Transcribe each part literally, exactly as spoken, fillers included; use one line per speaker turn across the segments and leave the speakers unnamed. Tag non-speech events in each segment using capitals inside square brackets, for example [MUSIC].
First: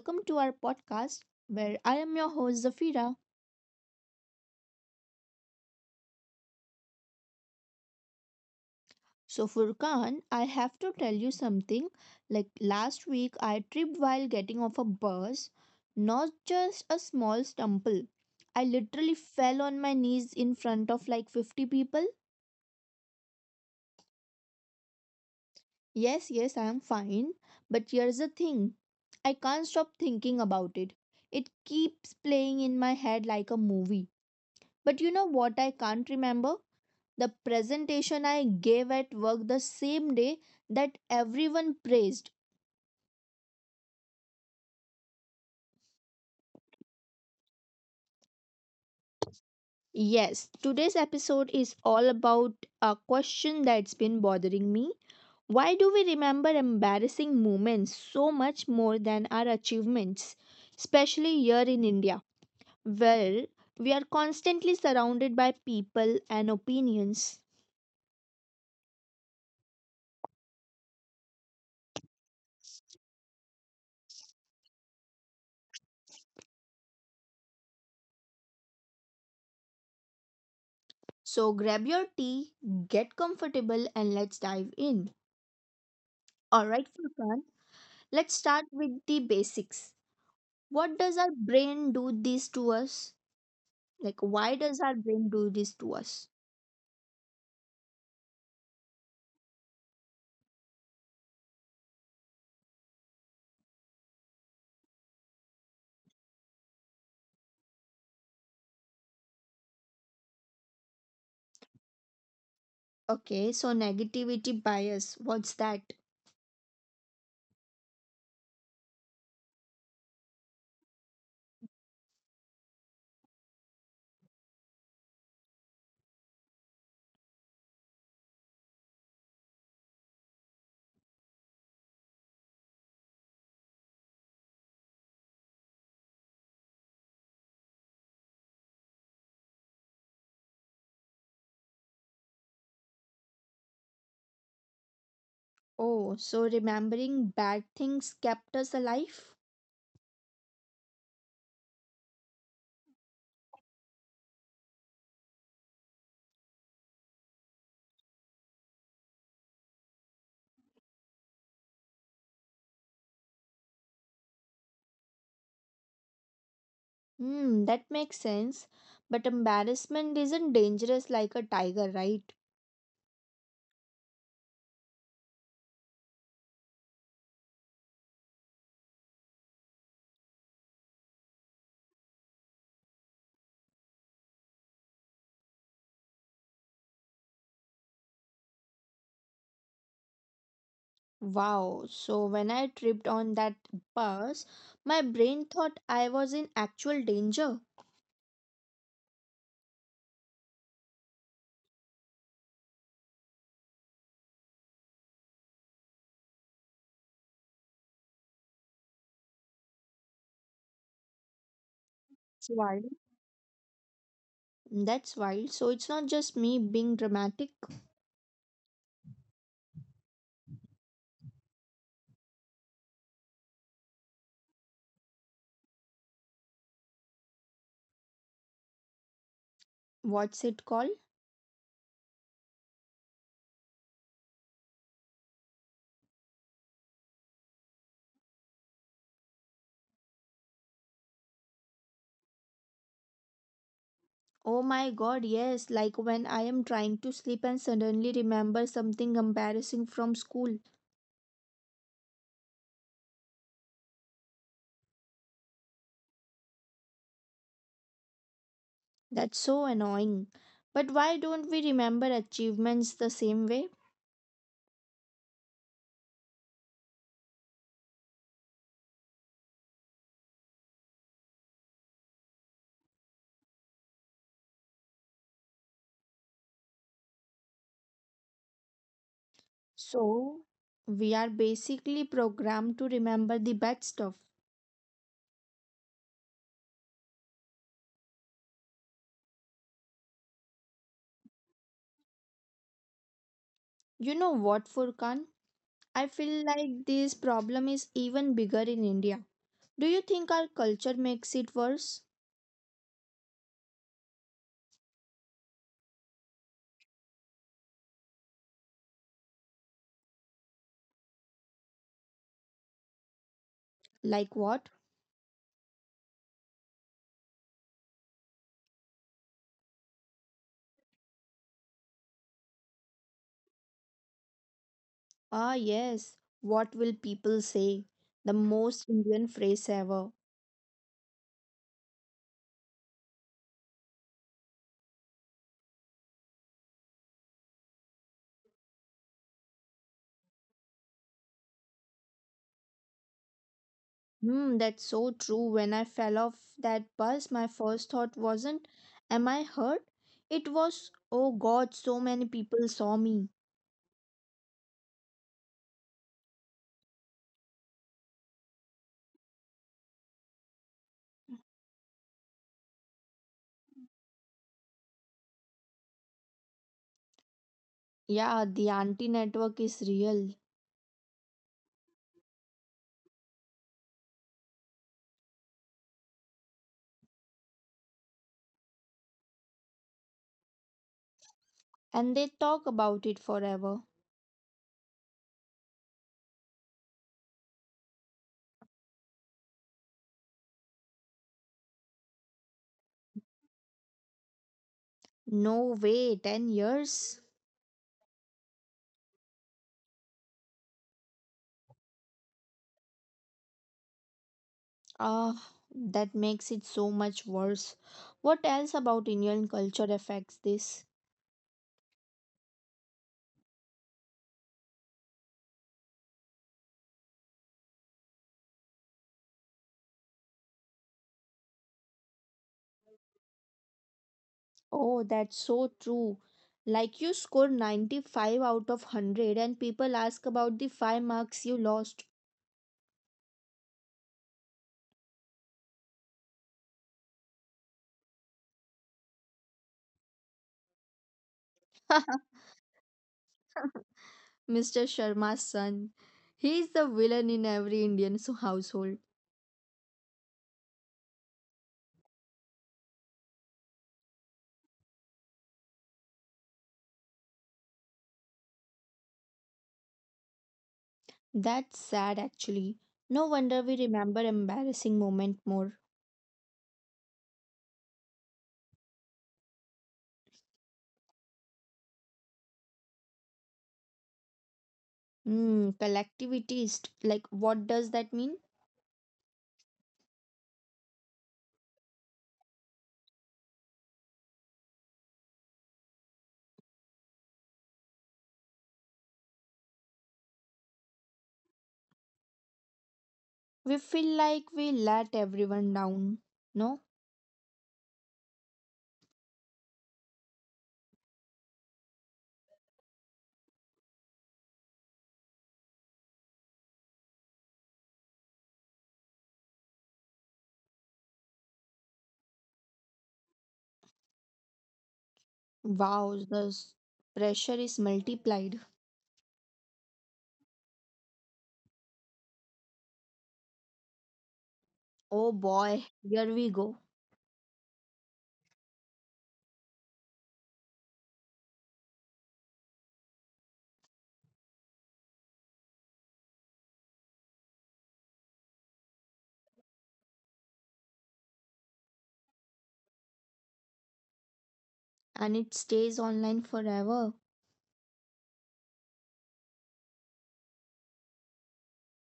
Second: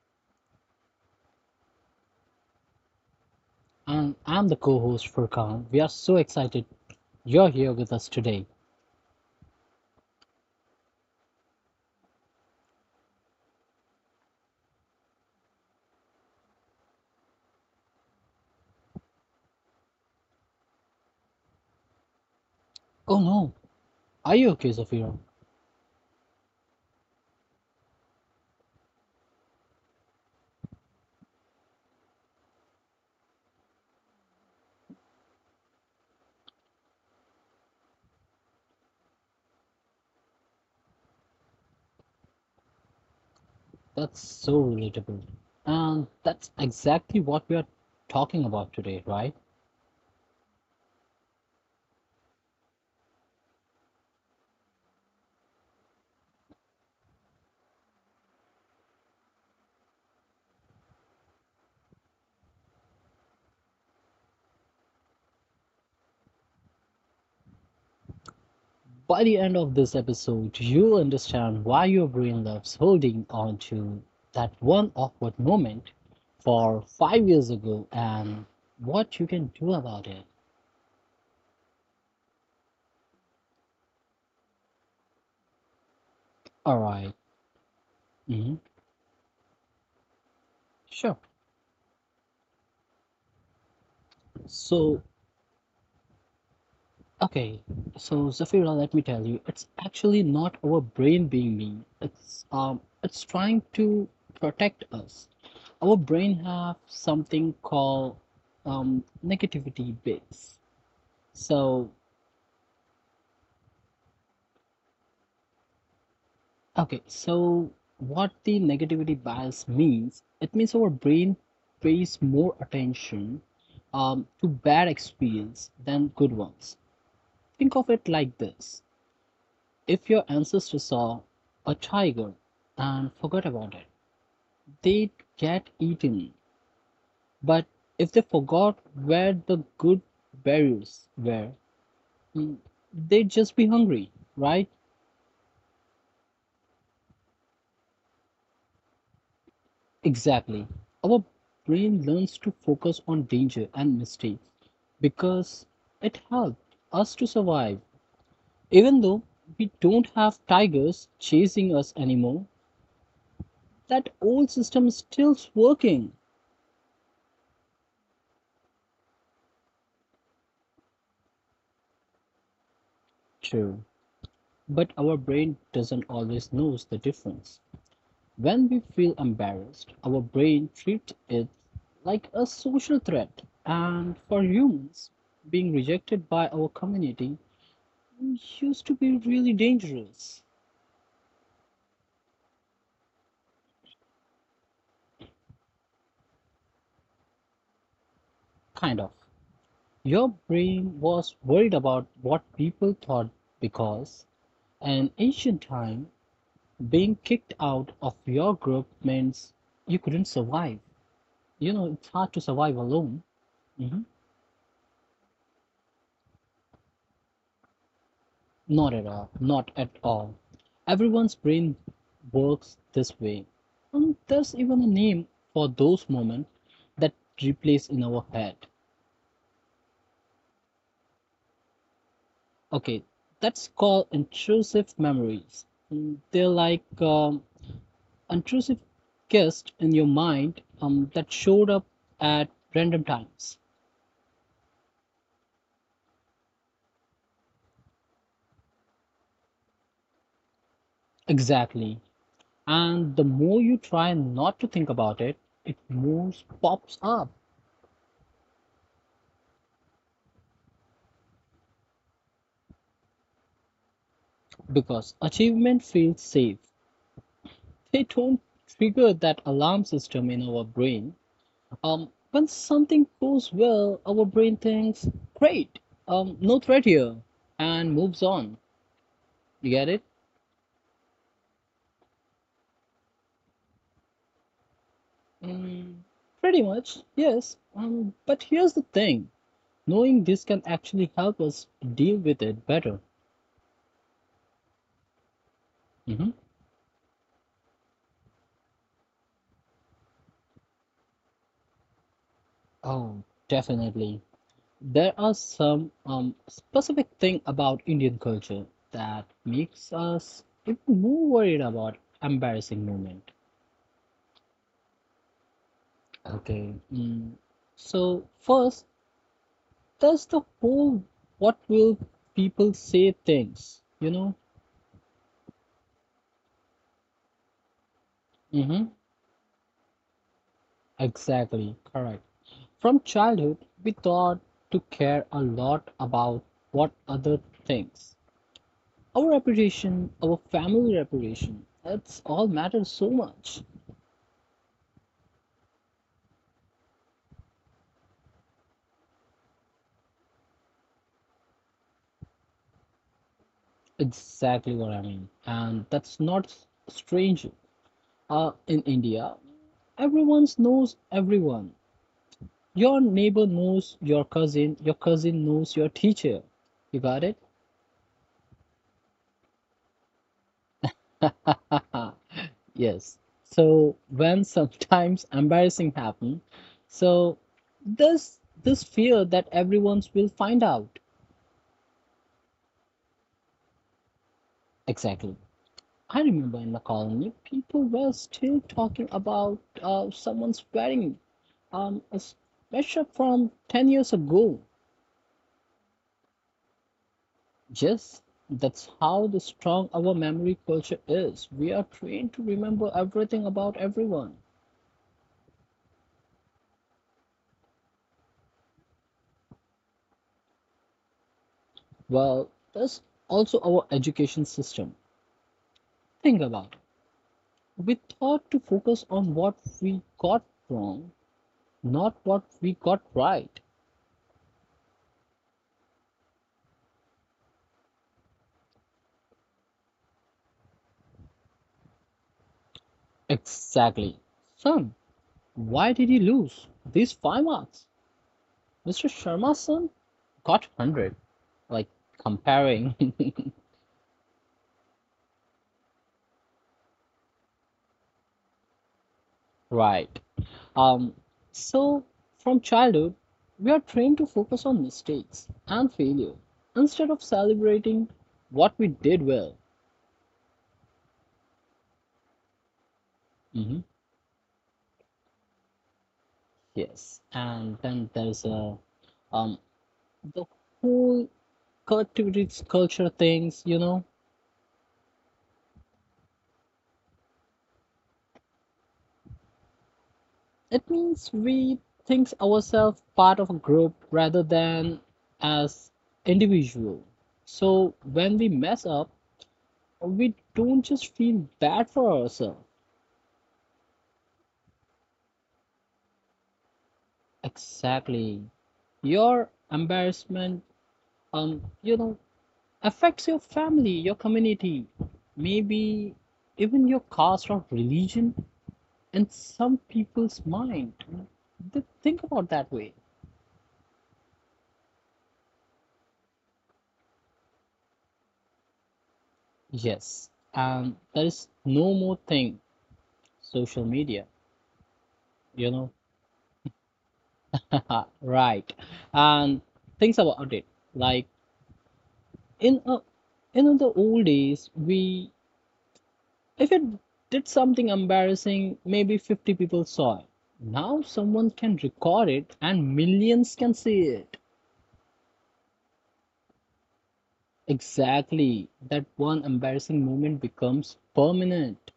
welcome to our podcast where I am your host Zafira.
And I'm the co host Furkan. We are so excited you're here with us today.
So Furkan, I have to tell you something. Like last week I tripped while getting off a bus, not just a small stumble. I literally fell on my knees in front of like fifty people.
Oh no, are you okay, Zafira?
Yes, yes, I am fine, but here's the thing. I can't stop thinking about it. It keeps playing in my head like a movie. But you know what I can't remember? The presentation I gave at work the same day that everyone praised.
That's so relatable. And that's exactly what we are talking about today, right?
Yes, today's episode is all about a question that's been bothering me. Why do we remember embarrassing moments so much more than our achievements, especially here in India? Well, we are constantly surrounded by people and opinions.
By the end of this episode, you'll understand why your brain loves holding on to that one awkward moment for five years ago and what you can do about it.
So grab your tea, get comfortable, and let's dive in. All
All
right,
right.
Furkan. Let's
Mhm.
start with the basics. What
Sure.
does our brain do this to us? Like, why does our
So
brain do this to us?
Okay, so Zafira, let me tell you, it's actually not our brain being mean. It's um, it's trying to protect us. Our brain have something called um, negativity bias. So,
Okay, so negativity bias. What's that?
okay, so what the negativity bias means? It means our brain pays more attention um, to bad experience than good ones. Think of it like this. If your ancestors saw a tiger and forgot about it, they'd get eaten. But if they forgot where the good berries were, they'd just be hungry, right?
Oh, so remembering bad things kept us alive?
Exactly. Our brain learns to focus on danger and mistakes because it helped us to survive. Even though we don't have tigers chasing us anymore, that old system is still working.
Hmm, that makes sense. But embarrassment isn't dangerous like a tiger, right?
True. But our brain doesn't always knows the difference. When we feel embarrassed, our brain treats it like a social threat. And for humans, being rejected by our community used to be really dangerous.
Wow, so when I tripped on that bus, my brain thought I was in actual danger.
Kind of. Your brain was worried about what people thought because, in ancient time, being kicked out of your group means you couldn't survive. You know, it's hard to survive alone. Mm-hmm.
That's wild. So it's not just me being dramatic.
Not at all. Not at all. Everyone's brain works this way. And there's even a name for those moments that replace in our head.
What's it called?
Okay, that's called intrusive memories. Mm, they're like um, intrusive guests in your mind um, that showed up at random times.
Oh my god, yes. Like when I am trying to sleep and suddenly remember something embarrassing from school.
Exactly. And the more you try not to think about it, it more pops up
That's so annoying. But why don't we remember achievements the same way?
because achievement feels safe, they don't trigger that alarm system in our brain. Um, when something goes well, our brain thinks, great, um, no threat here, and moves on. You get it?
So we are basically programmed to remember the bad stuff.
Mm, pretty much, yes. Um, but here's the thing, knowing this can actually help us deal with it better.
You know what, Furkan? I
Mhm.
feel like this problem is even bigger in India. Do you think our culture makes it worse?
Oh, definitely. There are some um, specific thing about Indian culture that makes us even more worried about embarrassing moment.
Like what?
Okay. Mm. So first, there's the whole what will people say things, you know?
Ah, yes. What will people say? The most
Mm-hmm.
Indian phrase ever.
Exactly, correct. From childhood, we thought to care a lot about what other thinks. Our reputation, our family reputation, that's all matters so much.
Hmm, that's so true. When I fell off that bus, my first thought wasn't, am I hurt? It was, oh God, so many people saw me.
Exactly what I mean. And that's not strange. Uh, in India, everyone knows everyone. Your neighbor knows your cousin, your cousin knows your teacher. You got it?
Yeah, the anti network is real.
Haha, [LAUGHS] yes. So when [LAUGHS] sometimes embarrassing happen, so this this fear that everyone will find out.
And they talk about it forever.
Exactly. I remember in the colony, people were still talking about uh, someone's wedding, um, a special from ten years ago.
No way, ten years?
Yes, that's how the strong our memory culture is. We are trained to remember everything about everyone.
Ah, that makes it so much worse. What else about Indian culture affects this?
Well, there's also our education system. Think about it. We thought to focus on what we got wrong, not what we got right.
Oh, that's so true. Like you score ninety-five out of one hundred and people ask about the five marks you lost.
Exactly. Son, why did he lose these five marks? mister Sharma's son got one hundred. Like, comparing. [LAUGHS]
[LAUGHS] mister Sharma's son. He is the villain in every Indian so- household.
Right. Um, so, from childhood, we are trained to focus on mistakes and failure instead of celebrating what we did well.
That's sad actually. No wonder we
Hmm.
remember embarrassing moment more.
Yes. And then there's a, um, the whole collectivity culture things, you know,
Hmm, collectivist. Like what does that mean?
it means we think ourselves part of a group rather than as individual. So when we mess up, we don't just feel bad for ourselves.
We feel like we let everyone down. No?
Exactly. Your embarrassment, um, you know, affects your family, your community, maybe even your caste or religion in some people's mind. You know. They think about that way.
Wow, the s- pressure is multiplied.
Yes, and there is no more thing, social media,
Oh
you
boy,
know.
here we go.
[LAUGHS] Right. And things about it. Like in a, in the old days, we If it did something embarrassing, maybe fifty people saw it. Now someone can record it and millions can see it.
And it stays online forever.
Exactly. That one embarrassing moment becomes permanent.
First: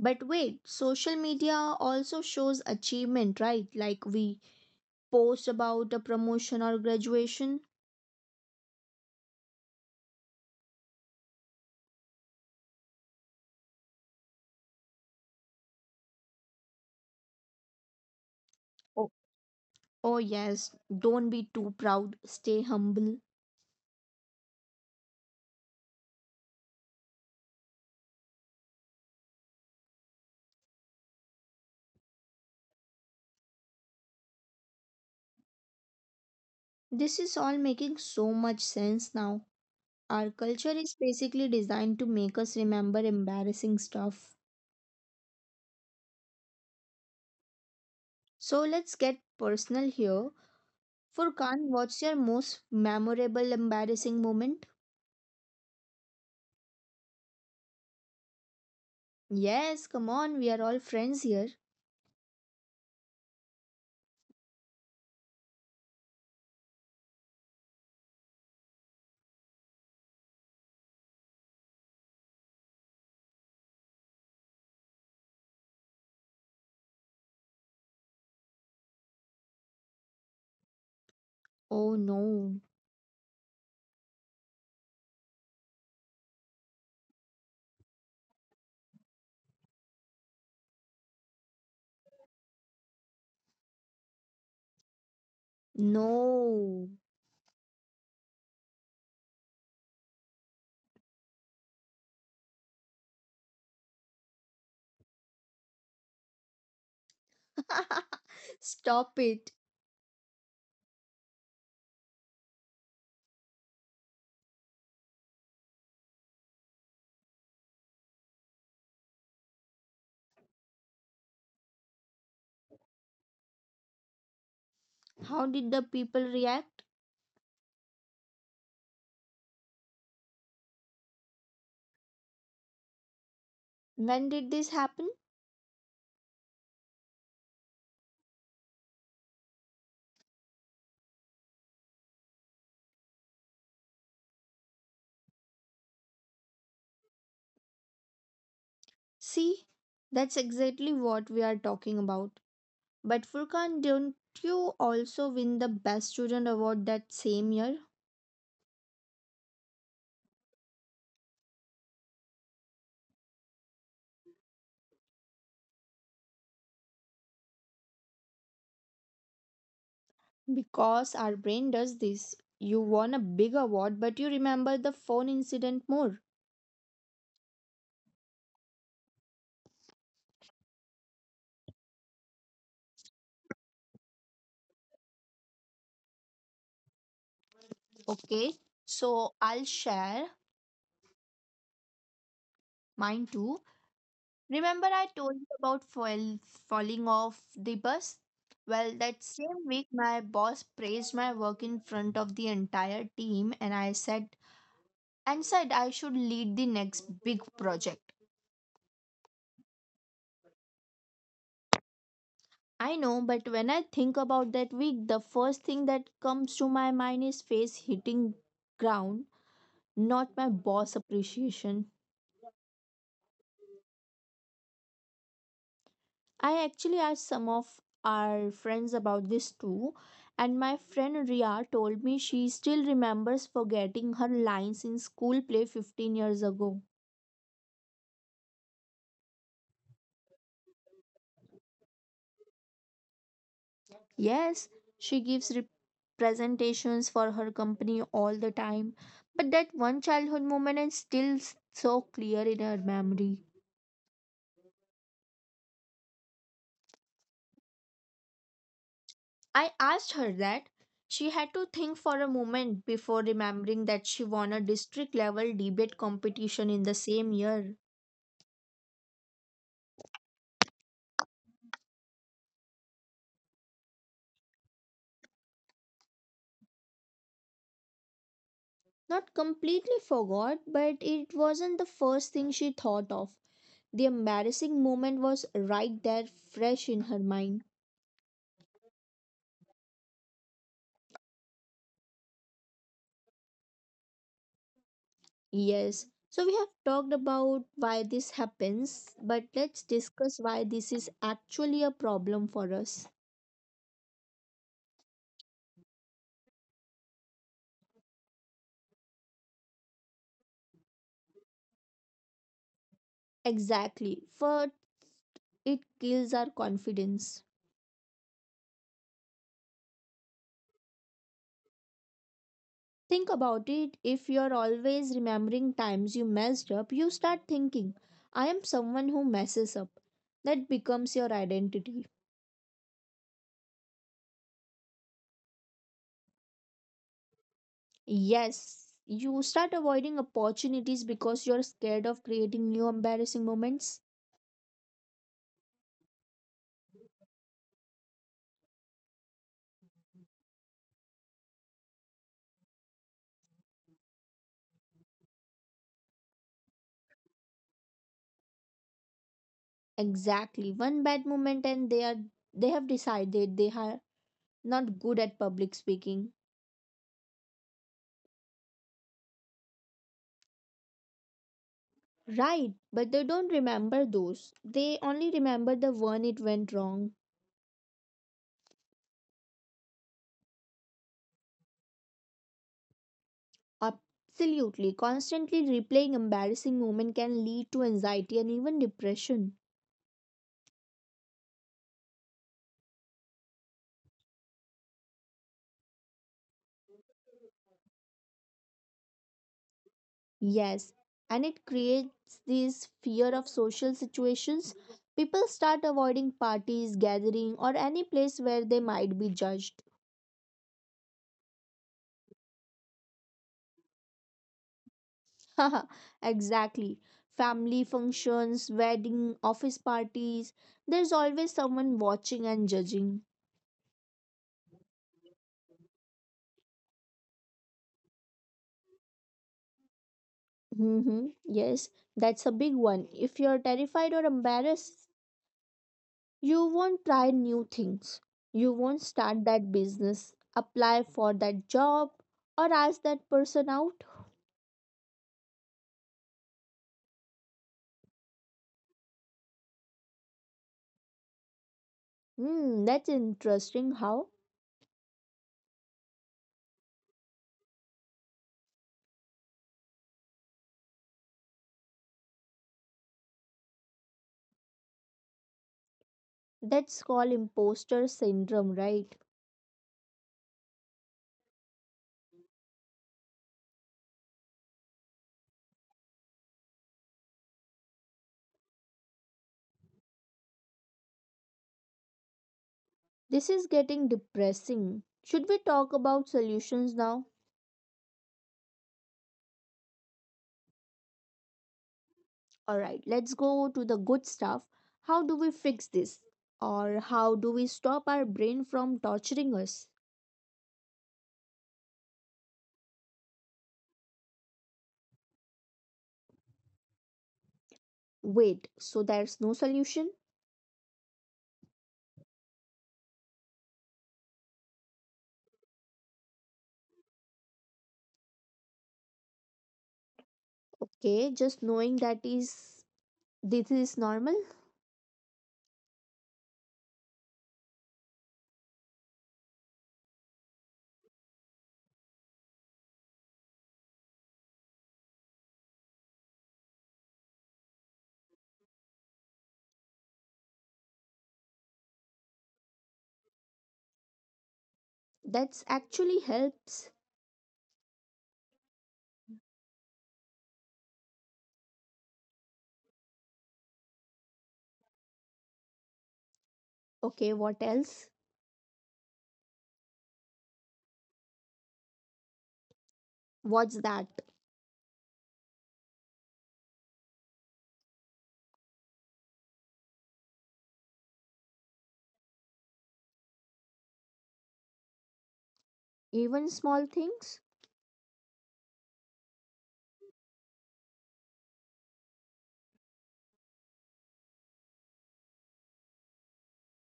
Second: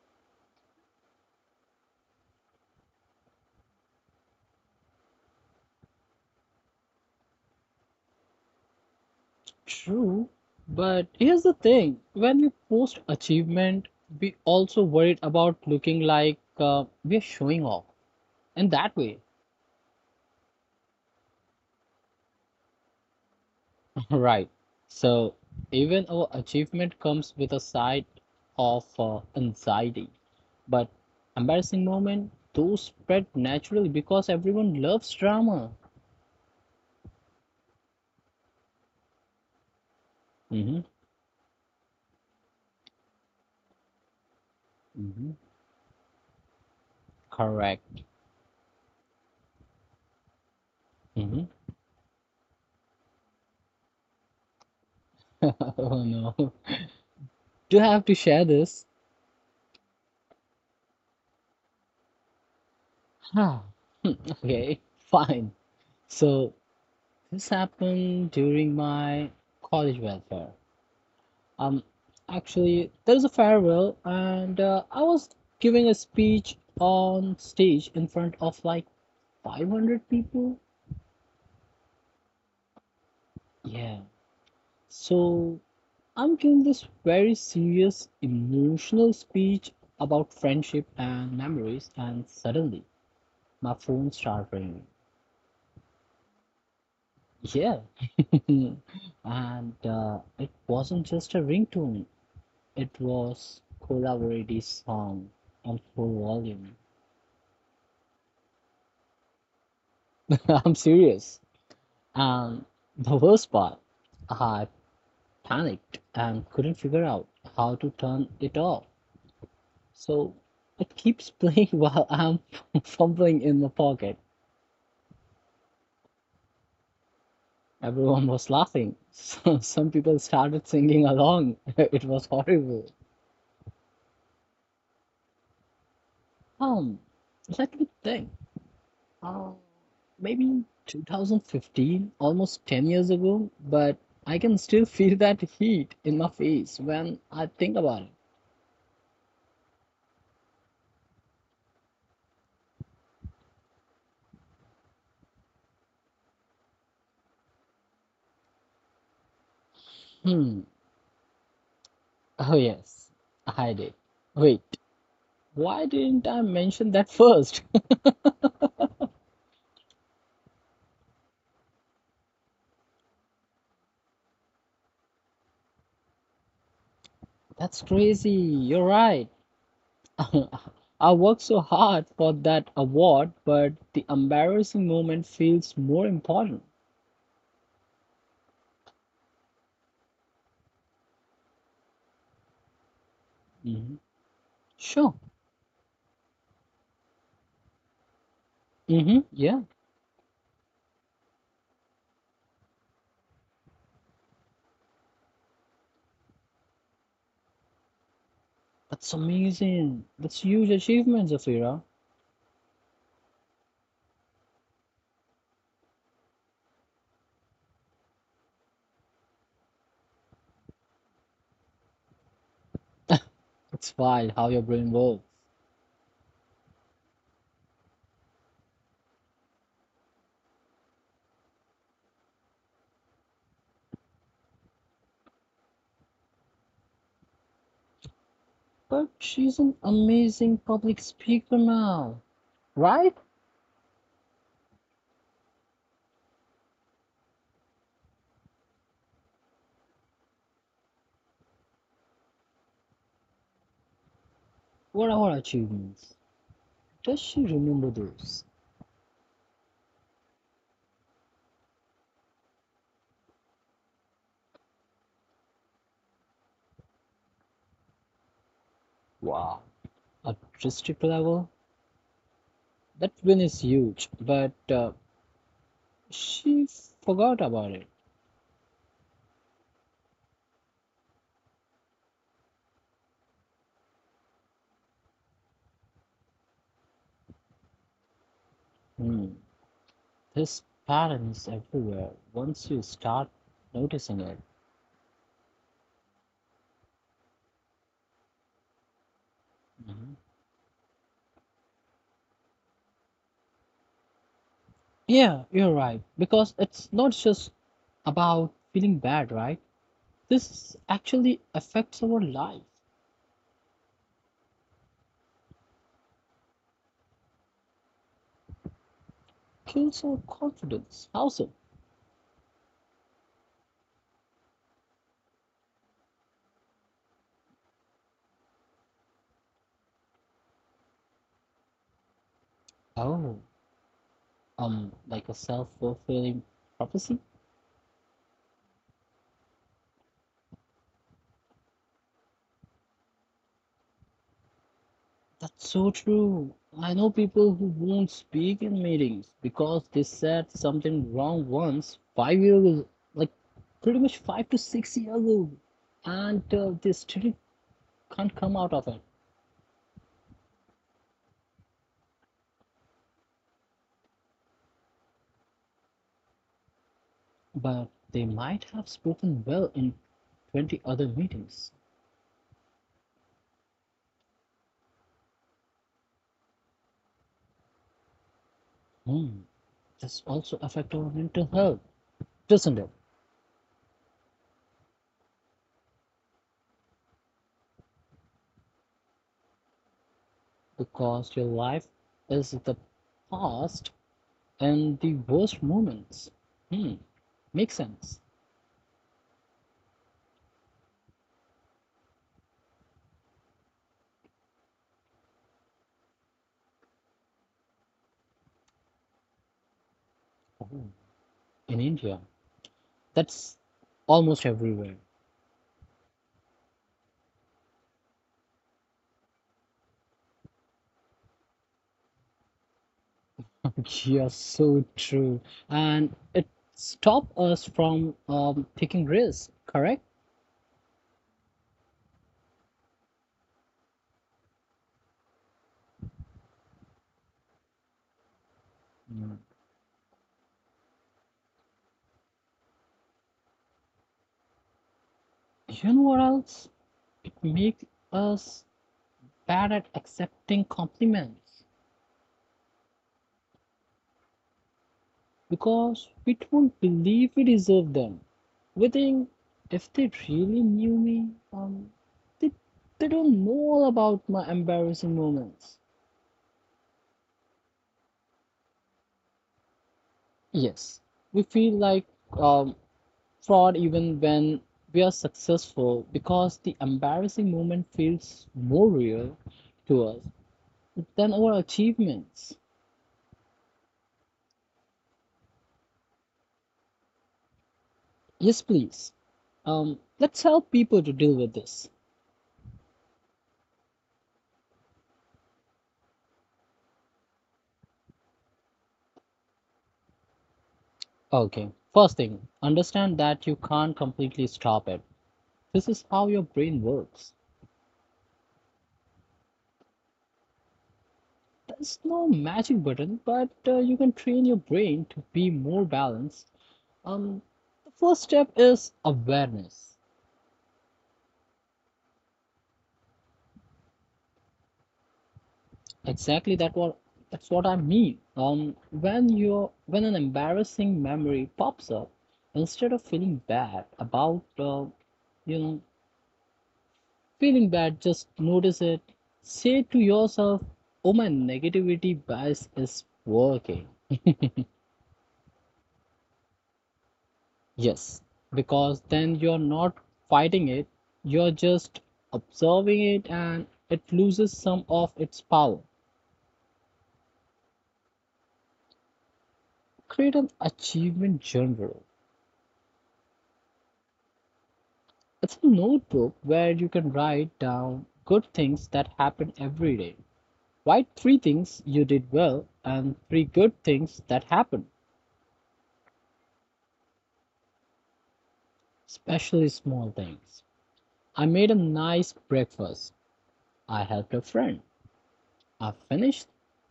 But wait, social media also shows achievement, right? Like we post about a promotion or graduation.
True. But here's the thing, when we post achievement, we also worried about looking like uh, we're showing off in that
Oh,
way.
oh yes, don't be too proud, stay humble.
Right. So even our achievement comes with a side of uh, anxiety, but embarrassing moment those spread naturally because everyone loves drama.
This is all making so much sense now. Our culture
Mm-hmm.
is basically designed to make us remember embarrassing stuff.
Mm-hmm. Correct.
So let's get personal here.
Mm-hmm. [LAUGHS]
Furkan, what's your most memorable embarrassing moment?
Oh no. [LAUGHS] Do you have to share this?
Yes, come on, we are all friends here.
Huh. Okay, fine. So this happened during my college welfare. Um, Actually, there is a farewell, and uh, I was giving a speech on stage in front of like five hundred people.
Oh no,
Yeah. So I'm giving this very serious, emotional speech about friendship and memories, and suddenly my phone started ringing.
no.
Yeah. [LAUGHS] And uh, it wasn't just a ringtone, it was Cola Verity's song on full volume.
[LAUGHS] Stop it.
[LAUGHS] I'm serious. And [LAUGHS] the worst part, I panicked and couldn't figure out how to turn it off. So it keeps playing [LAUGHS] while I'm [LAUGHS] fumbling in my pocket.
How did the people react?
Everyone was laughing. [LAUGHS] So some people started singing along. [LAUGHS] It was horrible.
When did this happen?
Um, Let me think. Uh, Maybe two thousand fifteen, almost ten years ago, but I can still feel that heat in my face when I think about it.
See, that's exactly what we are talking about. But Furkan, don't you also win the best student award that same year?
Hmm. Oh, yes, I did. Wait, why didn't I mention that first?
Because our brain does this. You won a big award, but you remember the phone incident more.
[LAUGHS] That's crazy. You're right. [LAUGHS] I worked so hard for that award, but the embarrassing moment feels more important.
Okay, so I'll share mine too.
Hmm.
Remember,
Sure.
I told you about fall, falling off the bus? Well,
Hmm.
that
Yeah,
same week, my boss praised my work in front of the entire team, and I said, and said I should lead the next big project.
that's amazing. That's huge achievement, Zafira.
I know, but when I think about that week, the first thing that comes to my mind is face hitting ground, not my boss appreciation.
[LAUGHS] It's wild how your brain works.
I actually asked some of our friends about this too, and my friend Ria told me she still remembers forgetting her lines in school play fifteen years ago.
But she's an amazing public speaker now, right?
Yes, she gives re- presentations for her company all the time, but that one childhood moment is still s- so clear in her memory.
What are her achievements? Does she remember those?
I asked her that. She had to think for a moment before remembering that she won a district level debate competition in the same year.
Wow. At district level, that win is huge, but uh, she forgot about it.
Not completely forgot, but it wasn't the first thing she thought of. The embarrassing moment was right there, fresh in her mind.
Hmm. This pattern is everywhere once you start noticing it.
Yes, so we have talked about why this happens, but let's
Mhm.
discuss why this is actually a problem for us.
Yeah, you're right, because it's not just about feeling bad, right? This actually affects our life,
Exactly, for it kills our confidence.
kills our confidence. Also,
Think about it, if you're always remembering times you messed up, you start thinking, I am someone who messes up. That becomes your identity.
oh, um, like a self fulfilling prophecy?
Yes, you start avoiding opportunities because you're scared of creating new embarrassing moments.
That's so true. I know people who won't speak in meetings because they said something wrong once five years ago, like pretty much five to six years ago, and uh, they still can't come out of it.
Exactly. One bad moment and they are they have decided they are not good at public speaking.
But they might have spoken well in twenty other meetings.
Right, but they don't remember those. They only remember the one it went wrong.
Hmm. This also affects our mental health, doesn't it?
Absolutely. Constantly replaying embarrassing moment can lead to anxiety and even depression.
Because your life is the past and the worst moments. Hmm. Makes sense.
Yes, and it creates this fear of social situations. People start avoiding parties, gathering, or any place where they might be judged.
Oh. In India. That's almost everywhere. [LAUGHS]
[LAUGHS] Haha, exactly. Family functions, wedding, office parties. There's always someone watching and judging.
Yeah, so true. And it stopped us from um, taking risks, correct?
Mm-hmm. Yes, that's a big one. If you're terrified or embarrassed, you won't try new things. You won't
Mm.
start that business, apply for that job, or ask that person out.
You know what else? It makes us bad at accepting compliments
Hmm, that's interesting. How?
because we don't believe we deserve them. We think if they really knew me, um, they, they don't know all about my embarrassing moments.
That's called imposter syndrome, right?
Yes, we feel like um, fraud even when we are successful because the embarrassing moment feels more real to us than our achievements.
This is getting depressing. Should we talk about solutions now?
Yes, please. Um, let's help people to deal with this.
Alright, let's go to the good stuff. How do we fix this? Or how do we stop our brain from torturing us?
Okay. First thing, understand that you can't completely stop it. This is how your brain works.
Wait, so there's no solution?
There's no magic button, but uh, you can train your brain to be more balanced. Um, the first step is awareness.
Okay, just knowing that is this is normal?
Exactly that what that's what I mean. Um, when you when an embarrassing memory pops up, instead of feeling bad about uh, you know feeling bad, just notice it. Say to yourself, "Oh, my negativity bias is working." [LAUGHS]
That's actually helps.
Yes, because then you're not fighting it, you're just observing it and it loses some of its power.
Okay, what else?
Create an achievement journal.
What's that?
It's a notebook where you can write down good things that happen every day. Write three things you did well and three good things that happened,
Even small things?
especially small things. I made a nice breakfast. I helped a friend. I finished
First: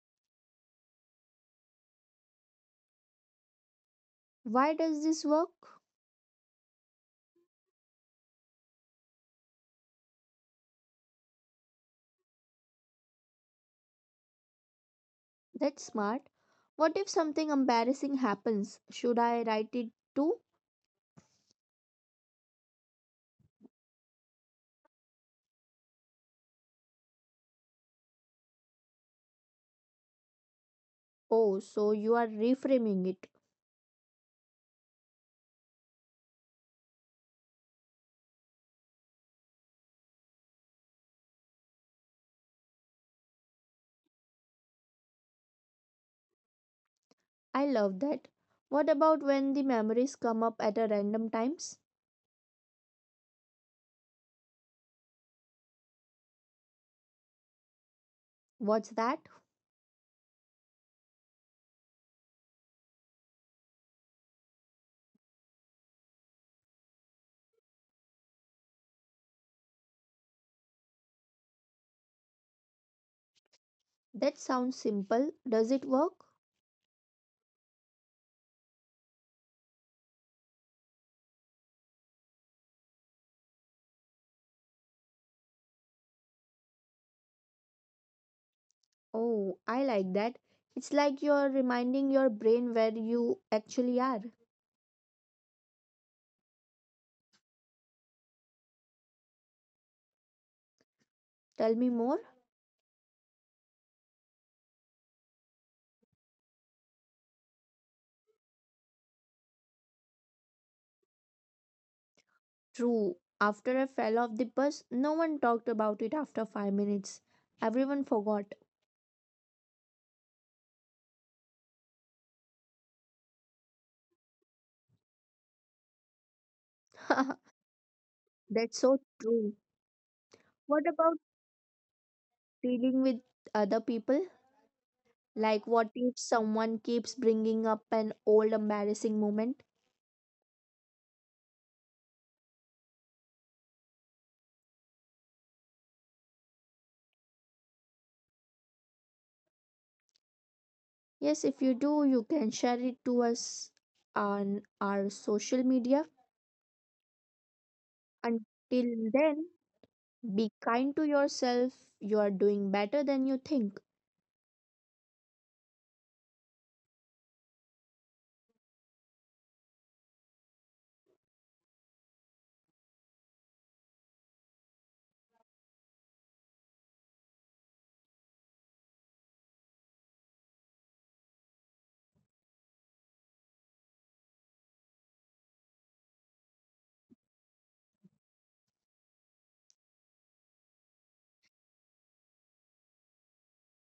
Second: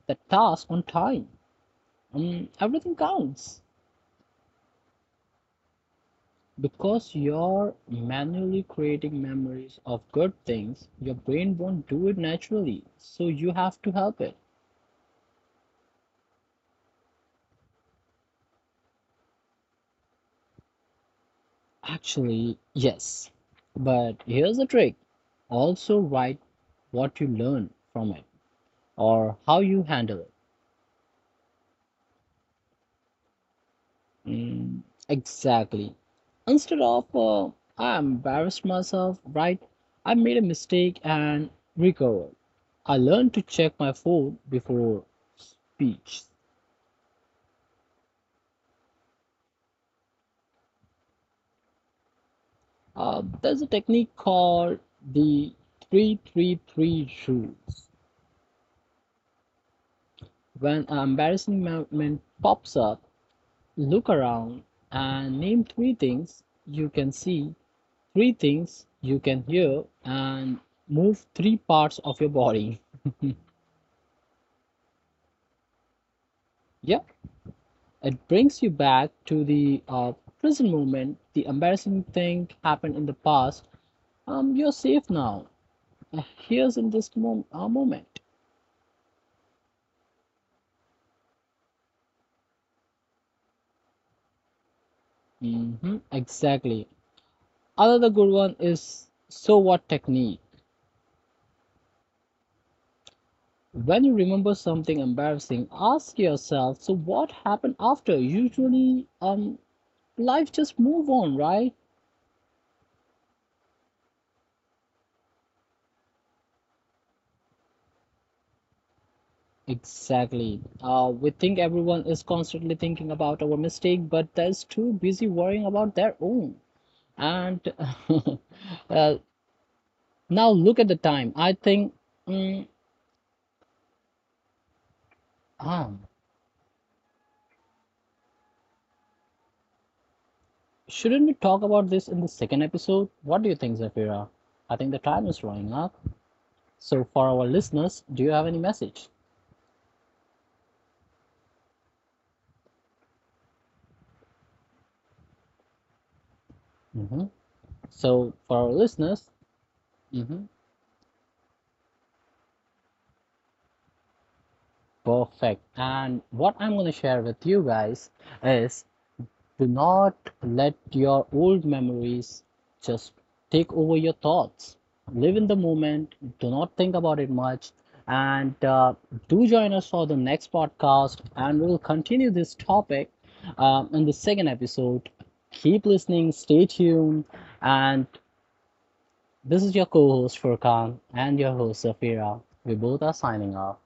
the task on time. Um, everything counts.
Why does this work?
Because you're manually creating memories of good things, your brain won't do it naturally, so you have to help it.
That's smart. What if something embarrassing happens? Should I write it too?
Actually, yes. But here's the trick, also write what you learn from it or how you handle it.
Oh, so you are reframing it.
Mm, exactly. Instead of, uh, I embarrassed myself, right? I made a mistake and recovered. I learned to check my food before speech.
I love that. What about when the memories come up at a random times?
Uh, there's a technique called the three three three rules.
What's that?
When an embarrassing moment pops up, look around and name three things you can see, three things you can hear, and move three parts of your body.
That sounds simple. Does it work?
Yeah, it brings you back to the uh, present moment. The embarrassing thing happened in the past. Um, you're safe now. Uh, Here's in this mom- uh, moment.
Oh, I like that. It's like you're reminding your brain where you actually are.
Hmm, exactly. Another good one is so what technique.
Tell me more.
When you remember something embarrassing, ask yourself, so what happened after? Usually, um, life just move on, right?
True. After I fell off the bus, no one talked about it after five minutes. Everyone forgot.
Exactly. Uh, we think everyone is constantly thinking about our mistake, but they're too busy worrying about their own.
[LAUGHS]
And [LAUGHS]
That's so
uh,
true.
now look
What
at the
about
time. I think, mm,
dealing with other people? Like, what
ah,
if someone keeps bringing up an old embarrassing moment?
shouldn't we talk about this in the second episode? What do you think, Zafira? I think the time is running up. So for our listeners, do you have any message?
Yes, if you do, you can share it to us on our social media.
Mhm. So, for our
Until
listeners,
then,
mhm,
be kind to yourself. You are doing better than you think.
perfect. And what I'm going to share with you guys is do not let your old memories just take over your thoughts. Live in the moment, do not think about it much. And uh, do join us for the next podcast, and we'll continue this topic um, in the second episode. Keep listening, stay tuned, and this is your co host Furkan and your host Safira. We both are signing off.